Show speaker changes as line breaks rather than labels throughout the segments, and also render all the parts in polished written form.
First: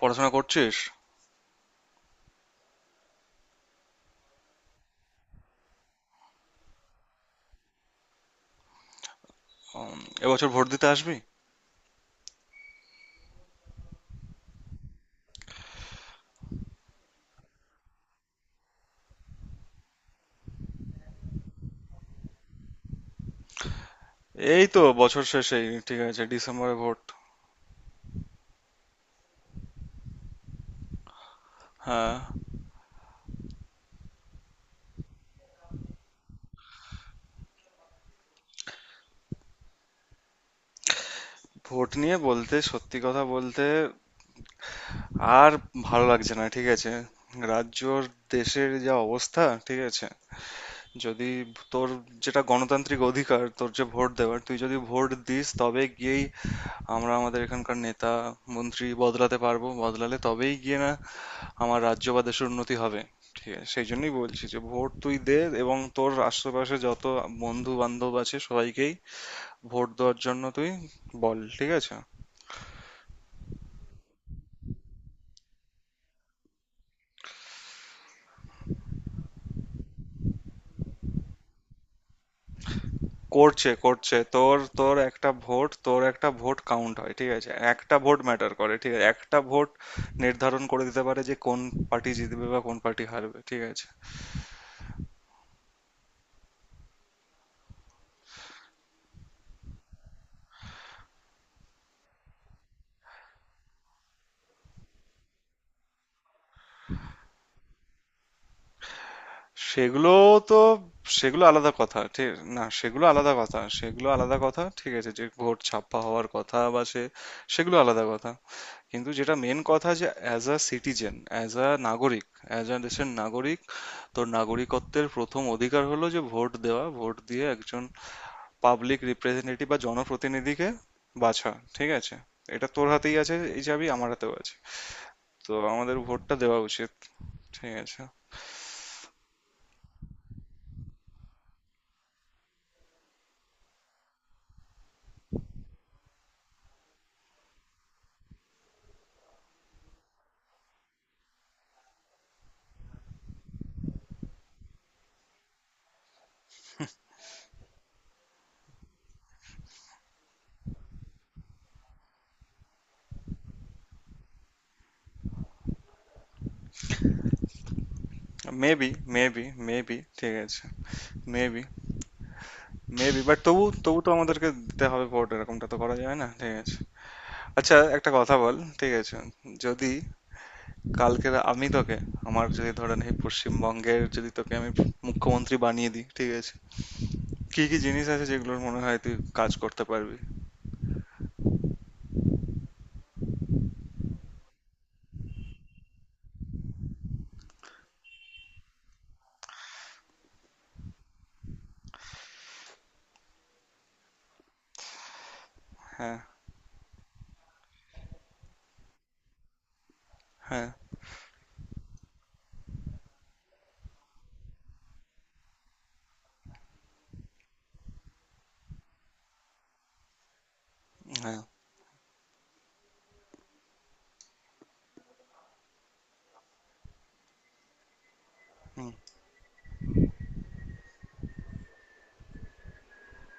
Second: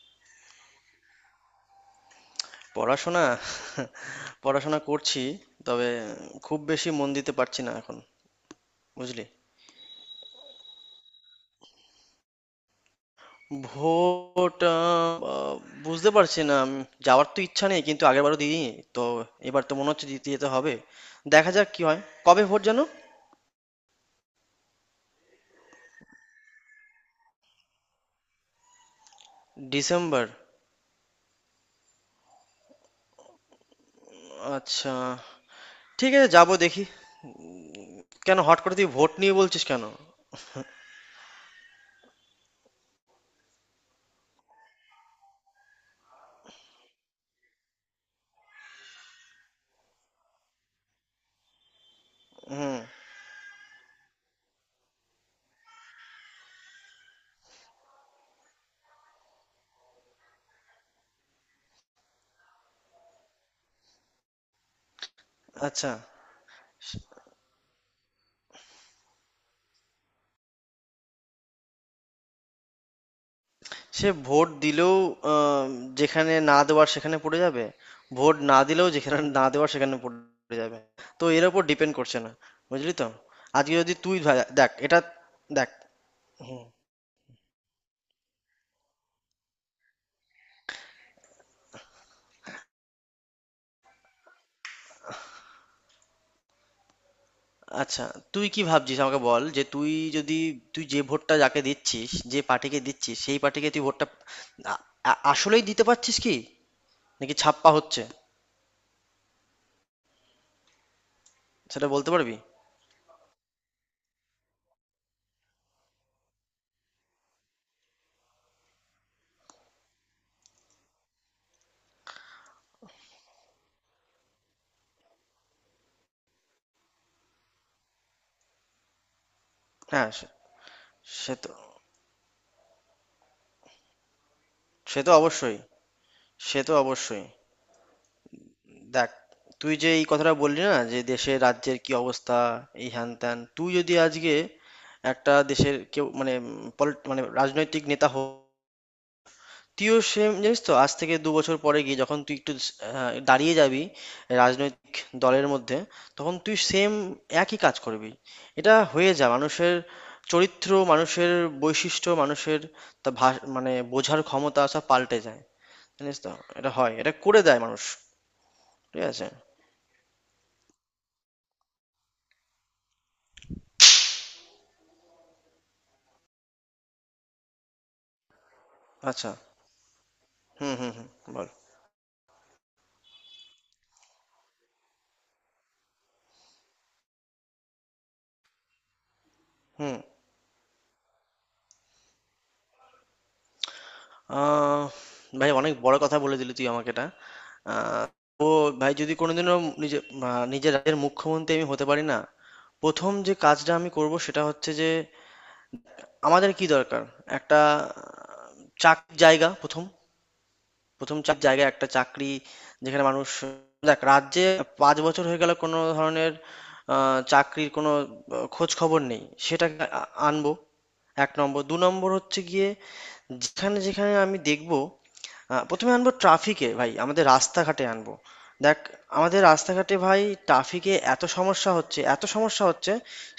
পড়াশোনা করছিস?
পড়াশোনা পড়াশোনা করছি তবে খুব বেশি মন দিতে পারছি না এখন, বুঝলি।
এবছর ভোট দিতে আসবি?
ভোট, আহ, আহ, বুঝতে পারছি না, যাওয়ার তো ইচ্ছা নেই, কিন্তু আগের বারও দিইনি, তো এবার তো মনে হচ্ছে দিতে যেতে হবে। দেখা যাক কি হয়। কবে ভোট যেন?
এই তো বছর শেষেই, ঠিক আছে। ডিসেম্বরে ভোট।
ডিসেম্বর?
হ্যাঁ।
আচ্ছা, ঠিক আছে, যাবো দেখি। কেন হট করে তুই ভোট নিয়ে বলছিস কেন?
ভোট নিয়ে বলতে, সত্যি কথা বলতে আর ভালো লাগছে না, ঠিক আছে? রাজ্যর, দেশের যা অবস্থা, ঠিক আছে, যদি তোর যেটা
হুম।
গণতান্ত্রিক অধিকার, তোর যে ভোট দেওয়ার, তুই যদি ভোট দিস তবে গিয়েই আমরা আমাদের এখানকার নেতা মন্ত্রী বদলাতে পারবো, বদলালে তবেই গিয়ে না আমার রাজ্য বা দেশের উন্নতি হবে। ঠিক আছে, সেই জন্যই বলছি যে ভোট তুই দে, এবং
আচ্ছা।
তোর আশেপাশে যত বন্ধু বান্ধব আছে সবাইকেই ভোট দেওয়ার জন্য তুই বল, ঠিক আছে।
সে ভোট দিলেও, আহ, যেখানে না দেওয়ার সেখানে পড়ে যাবে, ভোট না দিলেও যেখানে না দেওয়ার সেখানে পড়ে যাবে। তো এর উপর ডিপেন্ড করছে না, বুঝলি তো।
করছে,
আজকে যদি
করছে,
তুই
তোর
দেখ
তোর
এটা,
একটা
দেখ।
ভোট তোর একটা ভোট কাউন্ট হয়, ঠিক আছে, একটা ভোট ম্যাটার করে, ঠিক আছে। একটা ভোট নির্ধারণ করে দিতে পারে যে কোন পার্টি জিতবে বা কোন পার্টি হারবে, ঠিক আছে।
আচ্ছা, তুই কি ভাবছিস আমাকে বল, যে তুই যদি, তুই যে ভোটটা যাকে দিচ্ছিস, যে পার্টিকে দিচ্ছিস, সেই পার্টিকে তুই ভোটটা আ- আসলেই দিতে পারছিস কি, নাকি ছাপ্পা হচ্ছে
সেগুলো তো সেগুলো আলাদা
সেটা
কথা,
বলতে
ঠিক।
পারবি?
না, সেগুলো আলাদা কথা, সেগুলো আলাদা কথা, ঠিক আছে। যে ভোট ছাপ্পা হওয়ার কথা বা সে, সেগুলো আলাদা কথা। কিন্তু যেটা মেন কথা, যে as a citizen, as a নাগরিক, অ্যাজ আ দেশের নাগরিক, তোর নাগরিকত্বের প্রথম অধিকার হলো যে ভোট দেওয়া। ভোট দিয়ে একজন পাবলিক রিপ্রেজেন্টেটিভ বা
হ্যাঁ সে,
জনপ্রতিনিধিকে
সে
বাছা,
তো,
ঠিক আছে। এটা তোর হাতেই আছে, এই চাবি আমার হাতেও আছে,
সে তো
তো
অবশ্যই,
আমাদের ভোটটা দেওয়া
সে তো
উচিত,
অবশ্যই।
ঠিক আছে।
দেখ, তুই যে এই কথাটা বললি না, যে দেশের রাজ্যের কি অবস্থা, এই হ্যান ত্যান, তুই যদি আজকে একটা দেশের কেউ, মানে মানে রাজনৈতিক নেতা হোক, তুইও সেম, জানিস তো, আজ থেকে দু বছর পরে গিয়ে যখন তুই একটু দাঁড়িয়ে যাবি রাজনৈতিক দলের মধ্যে, তখন তুই সেম একই কাজ করবি। এটা হয়ে যা মানুষের চরিত্র, মানুষের বৈশিষ্ট্য, মানুষের মানে বোঝার ক্ষমতা, সব পাল্টে যায়, জানিস তো। এটা হয়, এটা করে দেয় মানুষ।
মেবি
ঠিক আছে।
মেবি মেবি ঠিক আছে, মেবি। মেবি বাট তবু তবু তো আমাদেরকে দিতে হবে ভোট, এরকমটা তো করা যায় না, ঠিক আছে। আচ্ছা একটা কথা বল, ঠিক আছে।
আচ্ছা।
যদি
হুম, হুম, হুম,
কালকে
বল।
আমি তোকে, আমার যদি ধরেন এই পশ্চিমবঙ্গের যদি তোকে আমি মুখ্যমন্ত্রী বানিয়ে দিই, ঠিক আছে, কি কি জিনিস আছে যেগুলোর মনে হয় তুই কাজ করতে
হুম,
পারবি?
আহ ভাই, অনেক বড় কথা বলে দিলি তুই আমাকে এটা। আ তো ভাই, যদি কোনোদিনও নিজে, নিজের রাজ্যের মুখ্যমন্ত্রী আমি হতে পারি না, ১ম যে কাজটা আমি করব সেটা হচ্ছে যে
হ্যাঁ,
আমাদের কি দরকার? একটা চাকরির জায়গা, ১ম,
হ্যাঁ,
১ম চাকরির জায়গা, একটা চাকরি যেখানে মানুষ। দেখ, রাজ্যে ৫ বছর হয়ে গেল কোনো ধরনের আ চাকরির কোনো খোঁজখবর নেই। সেটাকে আনবো ১
হ্যাঁ।
নম্বর। ২ নম্বর হচ্ছে গিয়ে, যেখানে আমি দেখবো, প্রথমে আনবো ট্রাফিকে ভাই, আমাদের রাস্তাঘাটে আনবো। দেখ,
হুম।
আমাদের রাস্তাঘাটে ভাই, ট্রাফিকে এত সমস্যা হচ্ছে, এত সমস্যা হচ্ছে,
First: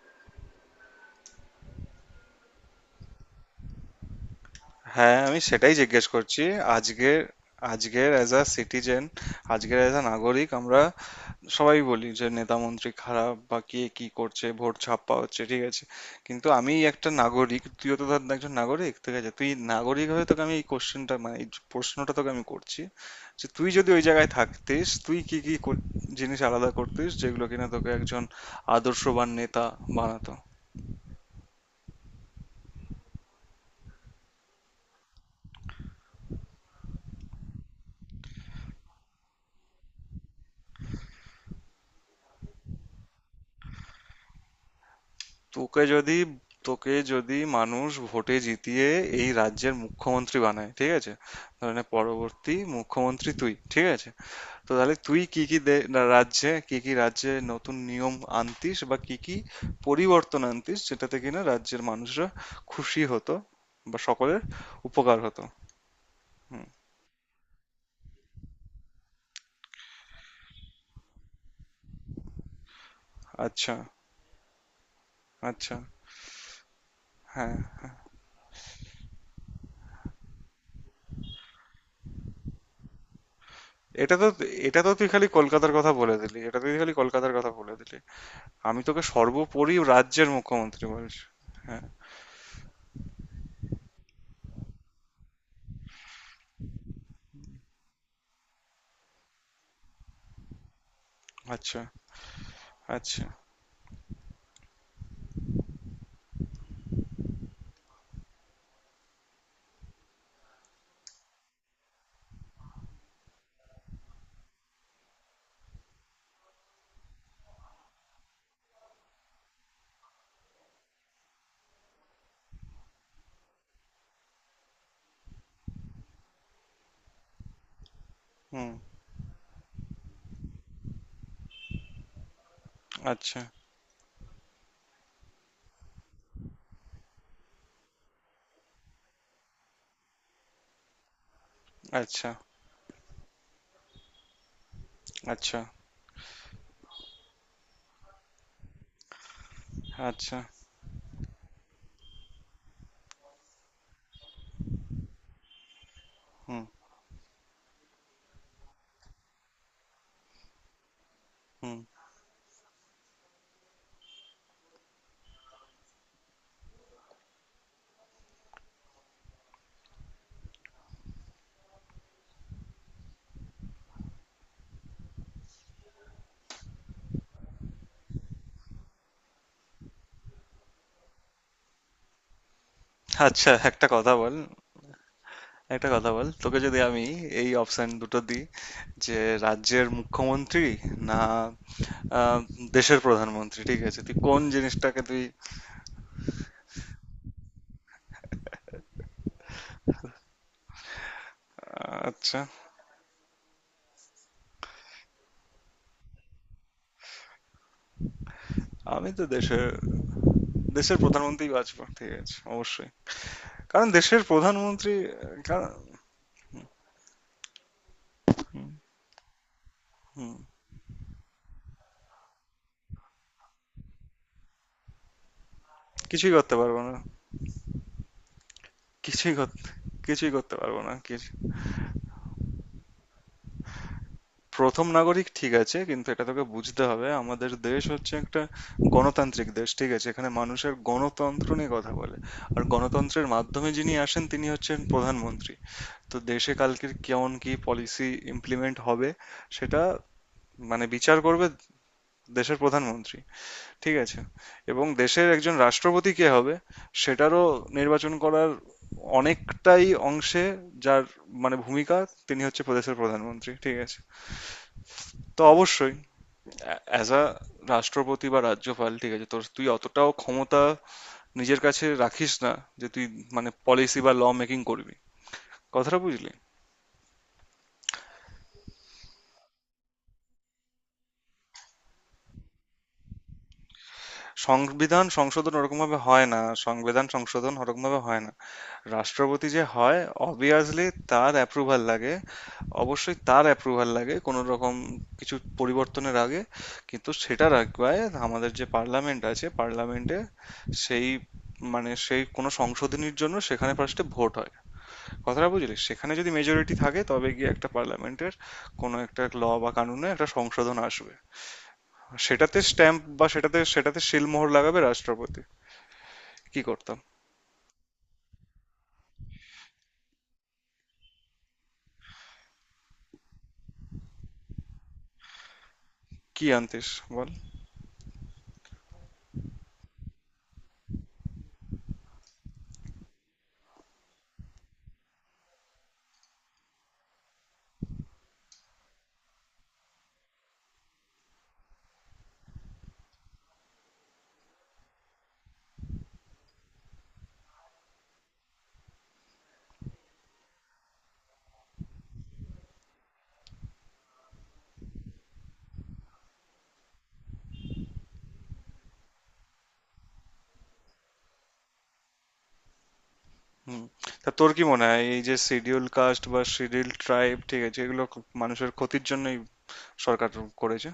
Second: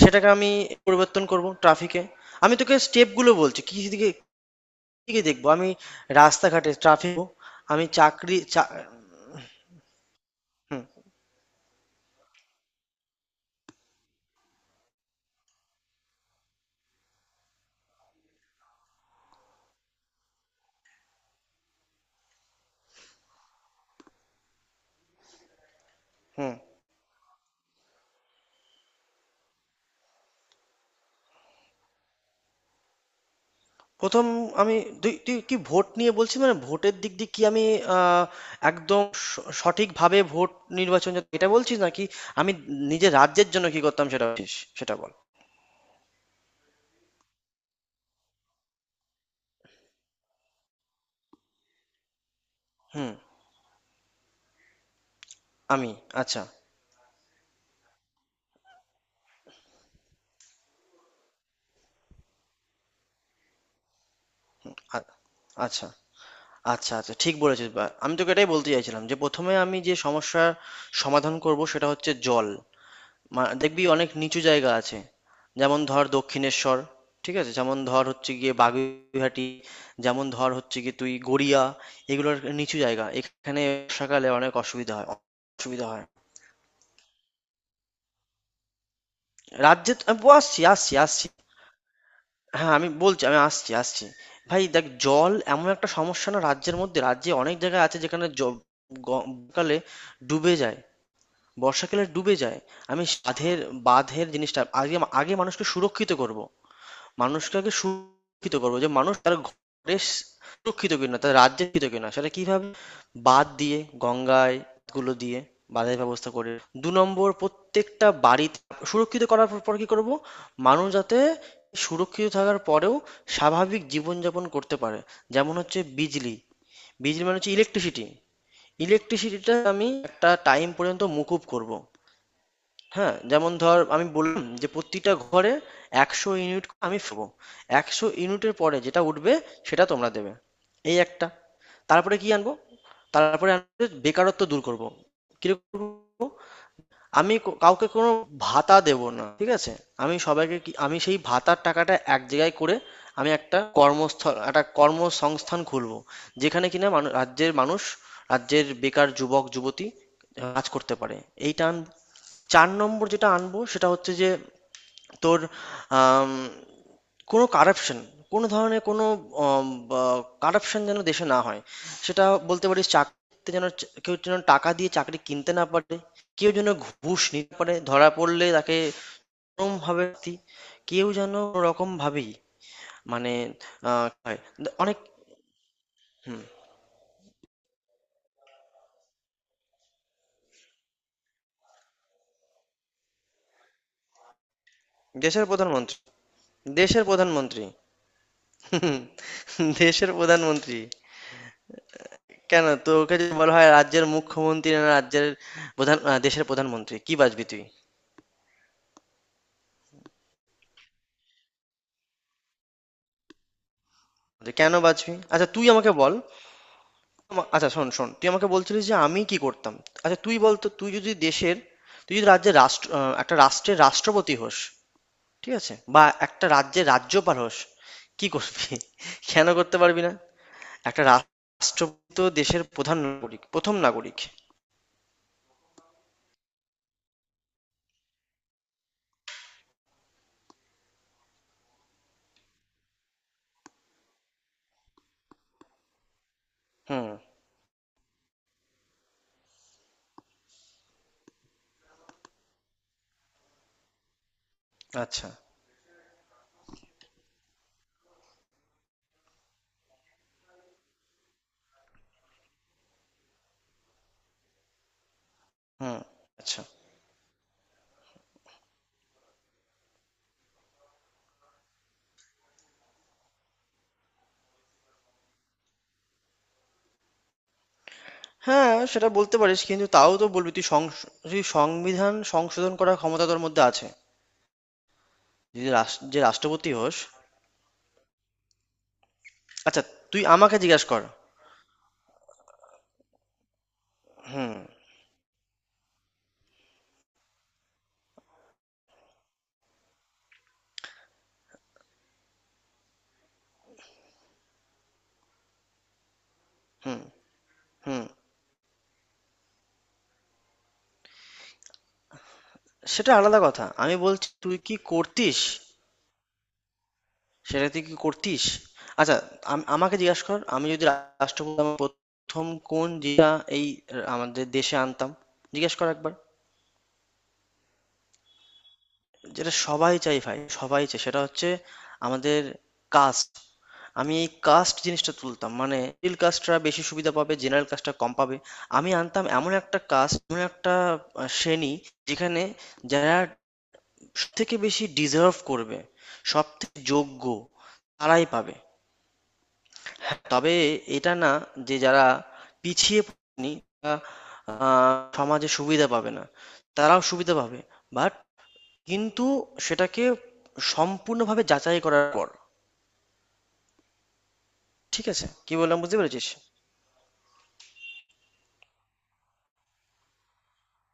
সেটাকে আমি পরিবর্তন করবো ট্রাফিকে। আমি তোকে স্টেপগুলো বলছি কি দিকে,
হ্যাঁ,
দিকে
আমি
দেখবো আমি
সেটাই জিজ্ঞেস করছি।
রাস্তাঘাটে ট্রাফিক।
আজকের,
আমি
আজকের অ্যাজ
চাকরি
আ
চা।
সিটিজেন, আজকের অ্যাজ আ নাগরিক, আমরা
হুম,
সবাই বলি যে নেতা মন্ত্রী খারাপ, বা কে কি করছে, ভোট ছাপ্পা হচ্ছে, ঠিক আছে। কিন্তু আমি একটা নাগরিক, তুইও তো ধর একজন নাগরিক, ঠিক আছে, তুই নাগরিক হয়ে তোকে আমি এই কোশ্চেনটা মানে এই প্রশ্নটা তোকে আমি করছি যে তুই যদি ওই জায়গায় থাকতিস তুই কি কি কর- জিনিস
হুম।
আলাদা করতিস যেগুলো কিনা তোকে একজন আদর্শবান নেতা বানাতো।
১ম আমি, তুই তুই কি ভোট নিয়ে বলছিস, মানে ভোটের দিক দিয়ে কি আমি আ একদম স সঠিকভাবে ভোট নির্বাচন এটা বলছিস, নাকি আমি নিজের রাজ্যের জন্য কি করতাম সেটা বলছিস? সেটা বল।
তোকে যদি তোকে যদি মানুষ ভোটে জিতিয়ে এই রাজ্যের মুখ্যমন্ত্রী বানায়, ঠিক আছে, ধরেনে পরবর্তী
হুম।
মুখ্যমন্ত্রী তুই, ঠিক আছে, তো তাহলে তুই কি কি দে-
আমি।
রা-
আচ্ছা।
রাজ্যে কি কি রাজ্যে নতুন নিয়ম আনতিস বা কি কি পরিবর্তন আনতিস যেটাতে কিনা রাজ্যের মানুষরা খুশি হতো বা সকলের
আ
উপকার হতো।
আচ্ছা,
হুম।
আচ্ছা, আচ্ছা, ঠিক বলেছিস, বা আমি তোকে এটাই বলতে চাইছিলাম, যে প্রথমে আমি যে সমস্যার সমাধান করব সেটা হচ্ছে জল। মা
আচ্ছা,
দেখবি অনেক নিচু জায়গা আছে।
আচ্ছা,
যেমন ধর দক্ষিণেশ্বর, ঠিক আছে,
হ্যাঁ।
যেমন ধর হচ্ছে গিয়ে বাগুইআটি, যেমন ধর হচ্ছে গিয়ে তুই গড়িয়া, এগুলোর নিচু জায়গা, এখানে
এটা তো
বর্ষাকালে অনেক
এটা তো
অসুবিধা
তুই
হয়,
খালি কলকাতার
অসুবিধা
কথা
হয়।
বলে দিলি, এটা তুই খালি কলকাতার কথা বলে দিলি। আমি তোকে সর্বোপরি
রাজ্যে আমি
রাজ্যের
আসছি,
মুখ্যমন্ত্রী
আসছি,
বলছি।
আসছি,
হ্যাঁ,
হ্যাঁ আমি বলছি, আমি আসছি, আসছি। ভাই দেখ, জল এমন একটা সমস্যা না, রাজ্যের মধ্যে, রাজ্যে অনেক জায়গা আছে যেখানে গ- কালে ডুবে যায়,
আচ্ছা,
বর্ষাকালে ডুবে যায়। আমি
আচ্ছা,
বাঁধের, জিনিসটা আগে, আগে মানুষকে সুরক্ষিত করব, মানুষটাকে সুরক্ষিত করবো, যে মানুষ তার ঘরে সুরক্ষিত কিনা, তার রাজ্যে সুরক্ষিত কিনা, সেটা কিভাবে, বাঁধ দিয়ে, গঙ্গায় গুলো দিয়ে, বাঁধের ব্যবস্থা করে। দু নম্বর, প্রত্যেকটা বাড়িতে সুরক্ষিত করার পর কি করব, মানুষ যাতে সুরক্ষিত থাকার পরেও স্বাভাবিক জীবনযাপন করতে পারে, যেমন হচ্ছে বিজলি। বিজলি মানে হচ্ছে ইলেকট্রিসিটি।
হুম,
ইলেকট্রিসিটিটা আমি একটা টাইম পর্যন্ত মকুব করব। হ্যাঁ,
আচ্ছা,
যেমন ধর আমি বললাম যে প্রতিটা ঘরে ১০০ ইউনিট করে আমি ফেলবো, ১০০ ইউনিটের পরে যেটা উঠবে সেটা তোমরা দেবে। এই একটা। তারপরে কি
আচ্ছা,
আনবো, তারপরে আনবো বেকারত্ব দূর করব।
আচ্ছা,
কিরকম করবো? আমি কাউকে কোনো ভাতা দেব না, ঠিক আছে। আমি
আচ্ছা,
সবাইকে কি, আমি সেই ভাতার টাকাটা এক জায়গায় করে আমি একটা কর্মস্থল, একটা কর্মসংস্থান খুলবো,
হুম,
যেখানে কিনা রাজ্যের মানুষ, রাজ্যের বেকার যুবক যুবতী কাজ করতে পারে। এইটা
হুম।
আনবো। চার নম্বর যেটা আনবো সেটা হচ্ছে যে তোর, আম, কোনো কারাপশন, কোনো ধরনের কোনো কারাপশন যেন দেশে না হয়। সেটা বলতে পারিস, চাকরিতে যেন কেউ যেন টাকা দিয়ে চাকরি কিনতে না পারে, কেউ যেন ঘুষ নিতে পারে, ধরা পড়লে তাকে কোনোভাবে শাস্তি, কেউ যেন রকম ভাবেই মানে,
আচ্ছা একটা কথা
কি
বল,
হয়, অনেক।
একটা কথা বল, তোকে যদি আমি এই অপশন দুটো দিই যে রাজ্যের মুখ্যমন্ত্রী না আহ, দেশের প্রধানমন্ত্রী, ঠিক আছে, তুই কোন জিনিসটাকে তুই?
দেশের প্রধানমন্ত্রী, দেশের প্রধানমন্ত্রী। দেশের প্রধানমন্ত্রী।
আচ্ছা।
কেন, তোকে যদি বলা হয় রাজ্যের মুখ্যমন্ত্রী, না রাজ্যের দেশের প্রধানমন্ত্রী, কি বাজবি তুই?
আমি তো দেশের, দেশের প্রধানমন্ত্রী বাঁচবো, ঠিক আছে, অবশ্যই, কারণ দেশের
তো কেন
প্রধানমন্ত্রী।
বাজবি, আচ্ছা
কারণ,
তুই আমাকে বল। আচ্ছা শোন, শোন, তুই আমাকে
হুম,
বলছিলিস যে আমি কি করতাম। আচ্ছা
হুম,
তুই বল তো, তুই যদি দেশের, তুই যদি রাজ্যের একটা রাষ্ট্রের রাষ্ট্রপতি হোস, ঠিক আছে, বা
কিছুই
একটা
করতে পারবো
রাজ্যের
না।
রাজ্যপাল হোস, কি করবি?
কিছুই
কেন
কর-
করতে পারবি না?
কিছুই করতে পারবো না
একটা
কিছু।
রাষ্ট্রপতি তো দেশের প্রধান নাগরিক, প্রথম নাগরিক।
প্রথম নাগরিক, ঠিক আছে, কিন্তু এটা তোকে বুঝতে হবে, আমাদের দেশ হচ্ছে একটা গণতান্ত্রিক দেশ, ঠিক আছে। এখানে মানুষের গণতন্ত্র নিয়ে কথা বলে, আর গণতন্ত্রের মাধ্যমে যিনি আসেন তিনি হচ্ছেন প্রধানমন্ত্রী। তো দেশে কালকের
হুম।
কেমন কি পলিসি ইমপ্লিমেন্ট হবে সেটা মানে বিচার করবে দেশের প্রধানমন্ত্রী, ঠিক আছে। এবং দেশের
আচ্ছা।
একজন রাষ্ট্রপতি কে হবে সেটারও নির্বাচন করার অনেকটাই অংশে যার মানে ভূমিকা, তিনি হচ্ছে প্রদেশের প্রধানমন্ত্রী, ঠিক আছে। তো অবশ্যই
হুম। আচ্ছা।
অ্যাজ আ রাষ্ট্রপতি বা রাজ্যপাল, ঠিক আছে, তোর, তুই অতটাও ক্ষমতা নিজের কাছে রাখিস না যে তুই মানে পলিসি বা ল মেকিং করবি, কথাটা বুঝলি?
হ্যাঁ, সেটা বলতে পারিস। কিন্তু তাও তো বলবি, তুই সংবিধান সংশোধন করার ক্ষমতা তোর মধ্যে আছে।
সংবিধান সংশোধন
যদি
ওরকম
রাষ
ভাবে
যে
হয় না,
রাষ্ট্রপতি হোস।
সংবিধান সংশোধন ওরকম ভাবে হয় না। রাষ্ট্রপতি যে
আচ্ছা,
হয়,
তুই আমাকে
অবভিয়াসলি
জিজ্ঞাসা কর।
তার অ্যাপ্রুভাল লাগে, অবশ্যই তার অ্যাপ্রুভাল লাগে কোনো
হুম,
রকম কিছু পরিবর্তনের আগে। কিন্তু সেটা রাখবায় আমাদের যে পার্লামেন্ট আছে, পার্লামেন্টে সেই মানে সেই কোনো সংশোধনীর জন্য সেখানে ফার্স্টে ভোট হয়, কথাটা বুঝলি। সেখানে যদি মেজরিটি থাকে তবে গিয়ে একটা
হুম।
পার্লামেন্টের কোনো একটা ল বা কানুনে একটা সংশোধন আসবে, সেটাতে স্ট্যাম্প
সেটা
বা
আলাদা
সেটাতে
কথা। আমি
সেটাতে
বলছি
সিলমোহর
তুই কি
লাগাবে
করতিস?
রাষ্ট্রপতি। কি করতাম,
সেটা তুই কি করতিস? আচ্ছা, আমাকে জিজ্ঞাসা কর, আমি যদি রাষ্ট্রপতি হতাম ১ম কোন জিনিসটা এই আমাদের দেশে আনতাম? জিজ্ঞেস কর একবার।
কি আনতিস, বল।
যেটা সবাই চায় ভাই, সবাই চায়। সেটা হচ্ছে আমাদের কাস্ট। আমি এই কাস্ট জিনিসটা তুলতাম। মানে মিডল কাস্টরা বেশি সুবিধা পাবে, জেনারেল কাস্টরা কম পাবে। আমি আনতাম এমন একটা কাস্ট, এমন একটা শ্রেণী, যেখানে যারা সবথেকে বেশি ডিজার্ভ করবে, সবথেকে যোগ্য, তারাই পাবে। তবে এটা না যে যারা পিছিয়ে পড়েনি তারা, সমাজে সুবিধা পাবে না, তারাও সুবিধা পাবে। বাট কিন্তু সেটাকে সম্পূর্ণভাবে যাচাই করার পর।
হুম। তা তোর কি মনে হয়
ঠিক
এই
আছে,
যে
কি বললাম
শিডিউল
বুঝতে
কাস্ট
পেরেছিস?
বা শিডিউল ট্রাইব, ঠিক আছে, এগুলো খুব মানুষের ক্ষতির জন্যই সরকার করেছে?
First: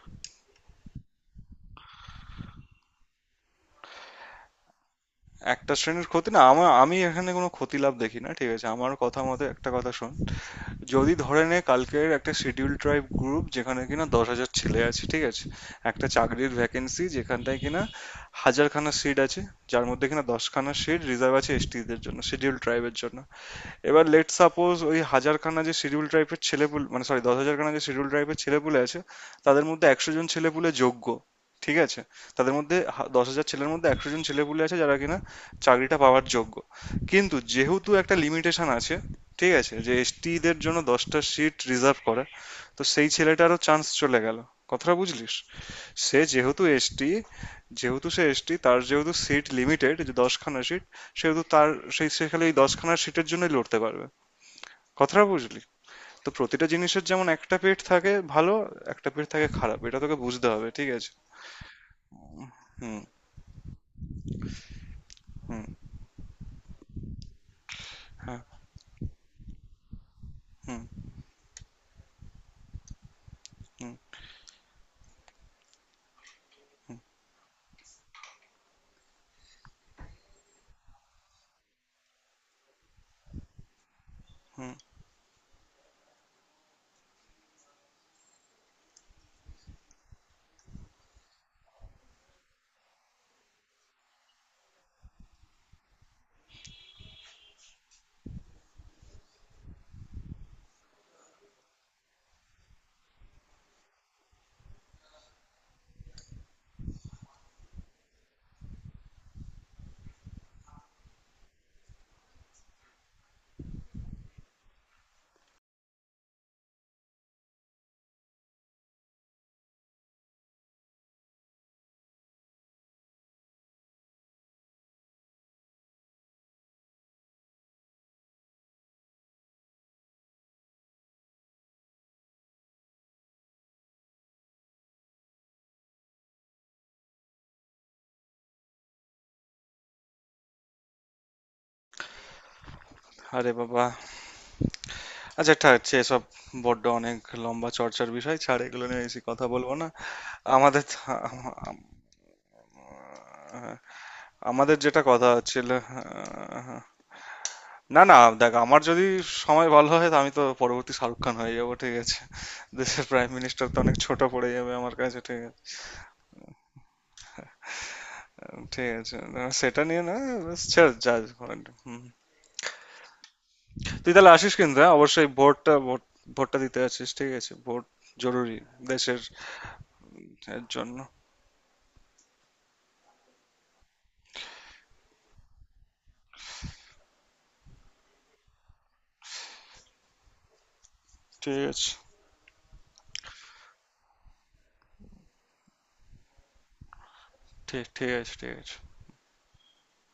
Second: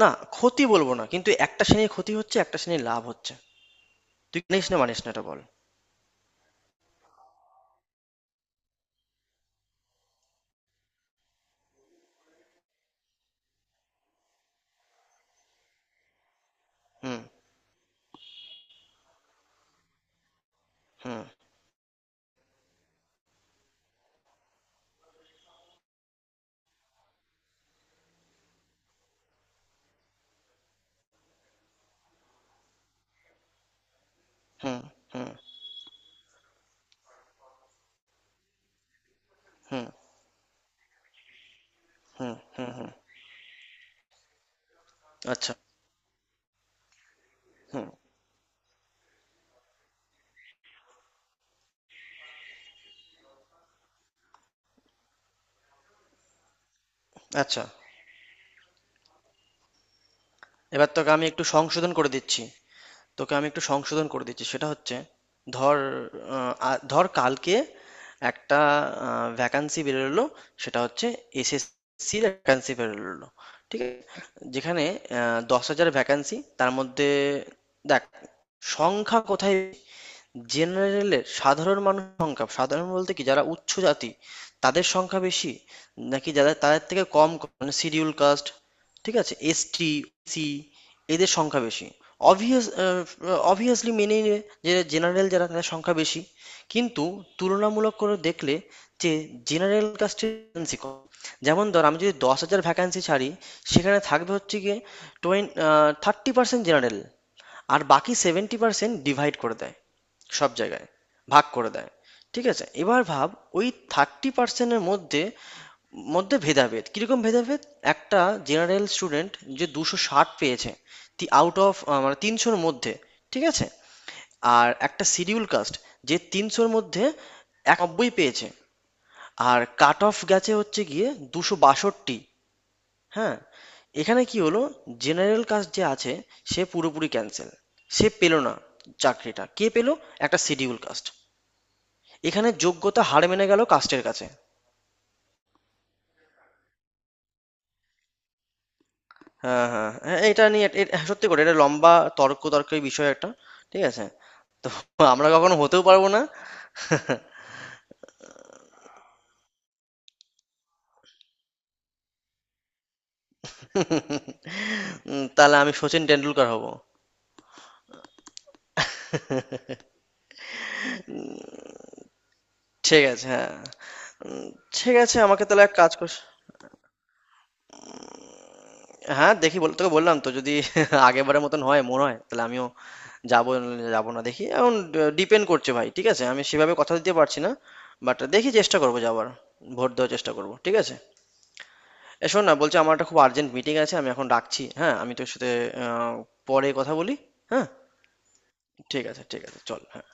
না, ক্ষতি বলব না। কিন্তু একটা শ্রেণীর ক্ষতি হচ্ছে, একটা শ্রেণীর লাভ হচ্ছে। তুই মানিস না মানিস না এটা বল?
একটা শ্রেণীর ক্ষতি না, আমার, আমি এখানে কোনো ক্ষতি লাভ দেখি না, ঠিক আছে, আমার কথা মতে একটা কথা শোন। যদি ধরে নে কালকের একটা শিডিউল ট্রাইব গ্রুপ যেখানে কিনা 10,000 ছেলে আছে, ঠিক আছে, একটা চাকরির ভ্যাকেন্সি
হুম,
যেখানটায় কিনা হাজারখানা সিট আছে, যার মধ্যে কিনা দশখানা সিট
হুম,
রিজার্ভ আছে এসটিদের জন্য, শিডিউল ট্রাইবের জন্য। এবার লেট সাপোজ ওই হাজারখানা যে শিডিউল ট্রাইবের ছেলেপুলে, মানে সরি দশ হাজারখানা যে শিডিউল ট্রাইবের ছেলেপুলে আছে তাদের মধ্যে 100 জন ছেলেপুলে যোগ্য, ঠিক আছে। তাদের মধ্যে দশ হাজার ছেলের মধ্যে 100 জন ছেলেপুলে আছে
হুম,
যারা কিনা
হুম,
চাকরিটা পাওয়ার যোগ্য, কিন্তু যেহেতু একটা লিমিটেশন আছে, ঠিক আছে,
হুম,
যে এসটি দের জন্য দশটা সিট রিজার্ভ করা,
হুম, হুম,
তো
হুম।
সেই ছেলেটারও চান্স চলে গেল, কথাটা বুঝলিস।
আচ্ছা,
সে যেহেতু এসটি,
হুম,
যেহেতু সে এসটি তার যেহেতু সিট লিমিটেড, যে দশখানা সিট, সেহেতু তার, সেই, সে খালি ওই দশখানা সিটের জন্যই লড়তে পারবে, কথাটা বুঝলি। তো প্রতিটা জিনিসের যেমন একটা
আচ্ছা।
পেট থাকে ভালো, একটা পেট থাকে খারাপ, এটা তোকে বুঝতে হবে,
এবার
ঠিক
তোকে
আছে।
আমি একটু সংশোধন করে দিচ্ছি।
হুম,
তোকে আমি একটু সংশোধন করে দিচ্ছি। সেটা হচ্ছে,
হুম,
ধর, ধর কালকে
হ্যাঁ,
একটা ভ্যাকান্সি বেরোলো, সেটা
হুম,
হচ্ছে এসএসসি ভ্যাকান্সি বেরোলো, ঠিক
হুম,
আছে, যেখানে দশ হাজার ভ্যাকান্সি, তার
হুম,
মধ্যে দেখ সংখ্যা কোথায়, জেনারেলের, সাধারণ মানুষ সংখ্যা, সাধারণ বলতে কি যারা উচ্চ জাতি,
হুম।
তাদের সংখ্যা বেশি, নাকি যারা তাদের থেকে কম, মানে শিডিউল কাস্ট, ঠিক আছে, এসটি, সি, এদের সংখ্যা বেশি। অবভিয়াস, অবভিয়াসলি মেনে নিবে যে জেনারেল যারা তাদের সংখ্যা বেশি। কিন্তু তুলনামূলক করে দেখলে যে জেনারেল কাস্টের ভ্যাকেন্সি কম। যেমন ধর আমি যদি দশ হাজার ভ্যাকান্সি ছাড়ি, সেখানে থাকবে হচ্ছে গিয়ে টোয়েন থার্টি পার্সেন্ট জেনারেল, আর বাকি সেভেন্টি পার্সেন্ট ডিভাইড করে দেয় সব জায়গায়, ভাগ করে দেয়, ঠিক আছে। এবার ভাব, ওই থার্টি পার্সেন্টের মধ্যে মধ্যে ভেদাভেদ, কিরকম ভেদাভেদ, একটা জেনারেল স্টুডেন্ট যে দুশো ষাট পেয়েছে আউট অফ, মানে তিনশোর মধ্যে, ঠিক আছে, আর একটা শিডিউল কাস্ট যে তিনশোর মধ্যে একানব্বই পেয়েছে, আর কাট অফ গেছে হচ্ছে গিয়ে দুশো বাষট্টি। হ্যাঁ, এখানে কি হলো, জেনারেল কাস্ট যে আছে সে পুরোপুরি ক্যান্সেল, সে পেলো না। চাকরিটা কে পেলো, একটা শিডিউল কাস্ট। এখানে যোগ্যতা হার মেনে
আরে
গেল
বাবা,
কাস্টের কাছে।
আচ্ছা ঠিক আছে, এসব বড্ড অনেক লম্বা চর্চার বিষয়, ছাড় এগুলো নিয়ে বেশি কথা
হ্যাঁ
বলবো না।
হ্যাঁ হ্যাঁ, এটা নিয়ে
আমাদের,
সত্যি করে, এটা
আম- আম-
লম্বা তর্কের বিষয় একটা। ঠিক আছে। তো
আমাদের যেটা কথা
আমরা কখনো
হচ্ছিল,
হতেও পারবো না।
না না, দেখ আমার যদি সময় ভালো হয় তো আমি তো পরবর্তী শাহরুখ খান হয়ে যাবো, ঠিক আছে, দেশের প্রাইম মিনিস্টার তো অনেক ছোট পড়ে যাবে আমার কাছে, ঠিক আছে।
তাহলে আমি সচিন টেন্ডুলকার হব।
ঠিক আছে, না, সেটা নিয়ে না, ব্যাস ছেড় যা যখন। হুম।
ঠিক আছে, হ্যাঁ।
তুই তাহলে
উম,
আসিস কিন্তু, হ্যাঁ?
ঠিক আছে,
অবশ্যই
আমাকে তাহলে এক
ভোটটা,
কাজ
ভোট,
কর।
ভোটটা দিতে আসিস, ঠিক আছে, ভোট জরুরি দেশের
হ্যাঁ দেখি, বল, তোকে বললাম তো, যদি
এর জন্য।
আগেরবারের মতন হয় মনে হয় তাহলে আমিও যাবো, নাহলে যাবো না, দেখি এখন। ডিপেন্ড করছে ভাই, ঠিক আছে, আমি সেভাবে কথা দিতে পারছি না, বাট দেখি চেষ্টা করবো যাবার, ভোট দেওয়ার চেষ্টা করবো, ঠিক আছে।
ঠিক আছে।
এ শোন না, বলছি আমার একটা খুব আর্জেন্ট মিটিং আছে, আমি এখন রাখছি, হ্যাঁ আমি তোর সাথে আহ, পরে কথা বলি। হ্যাঁ,
ঠিক ঠিক আছে, ঠিক আছে।
ঠিক আছে, ঠিক আছে, চল, হ্যাঁ।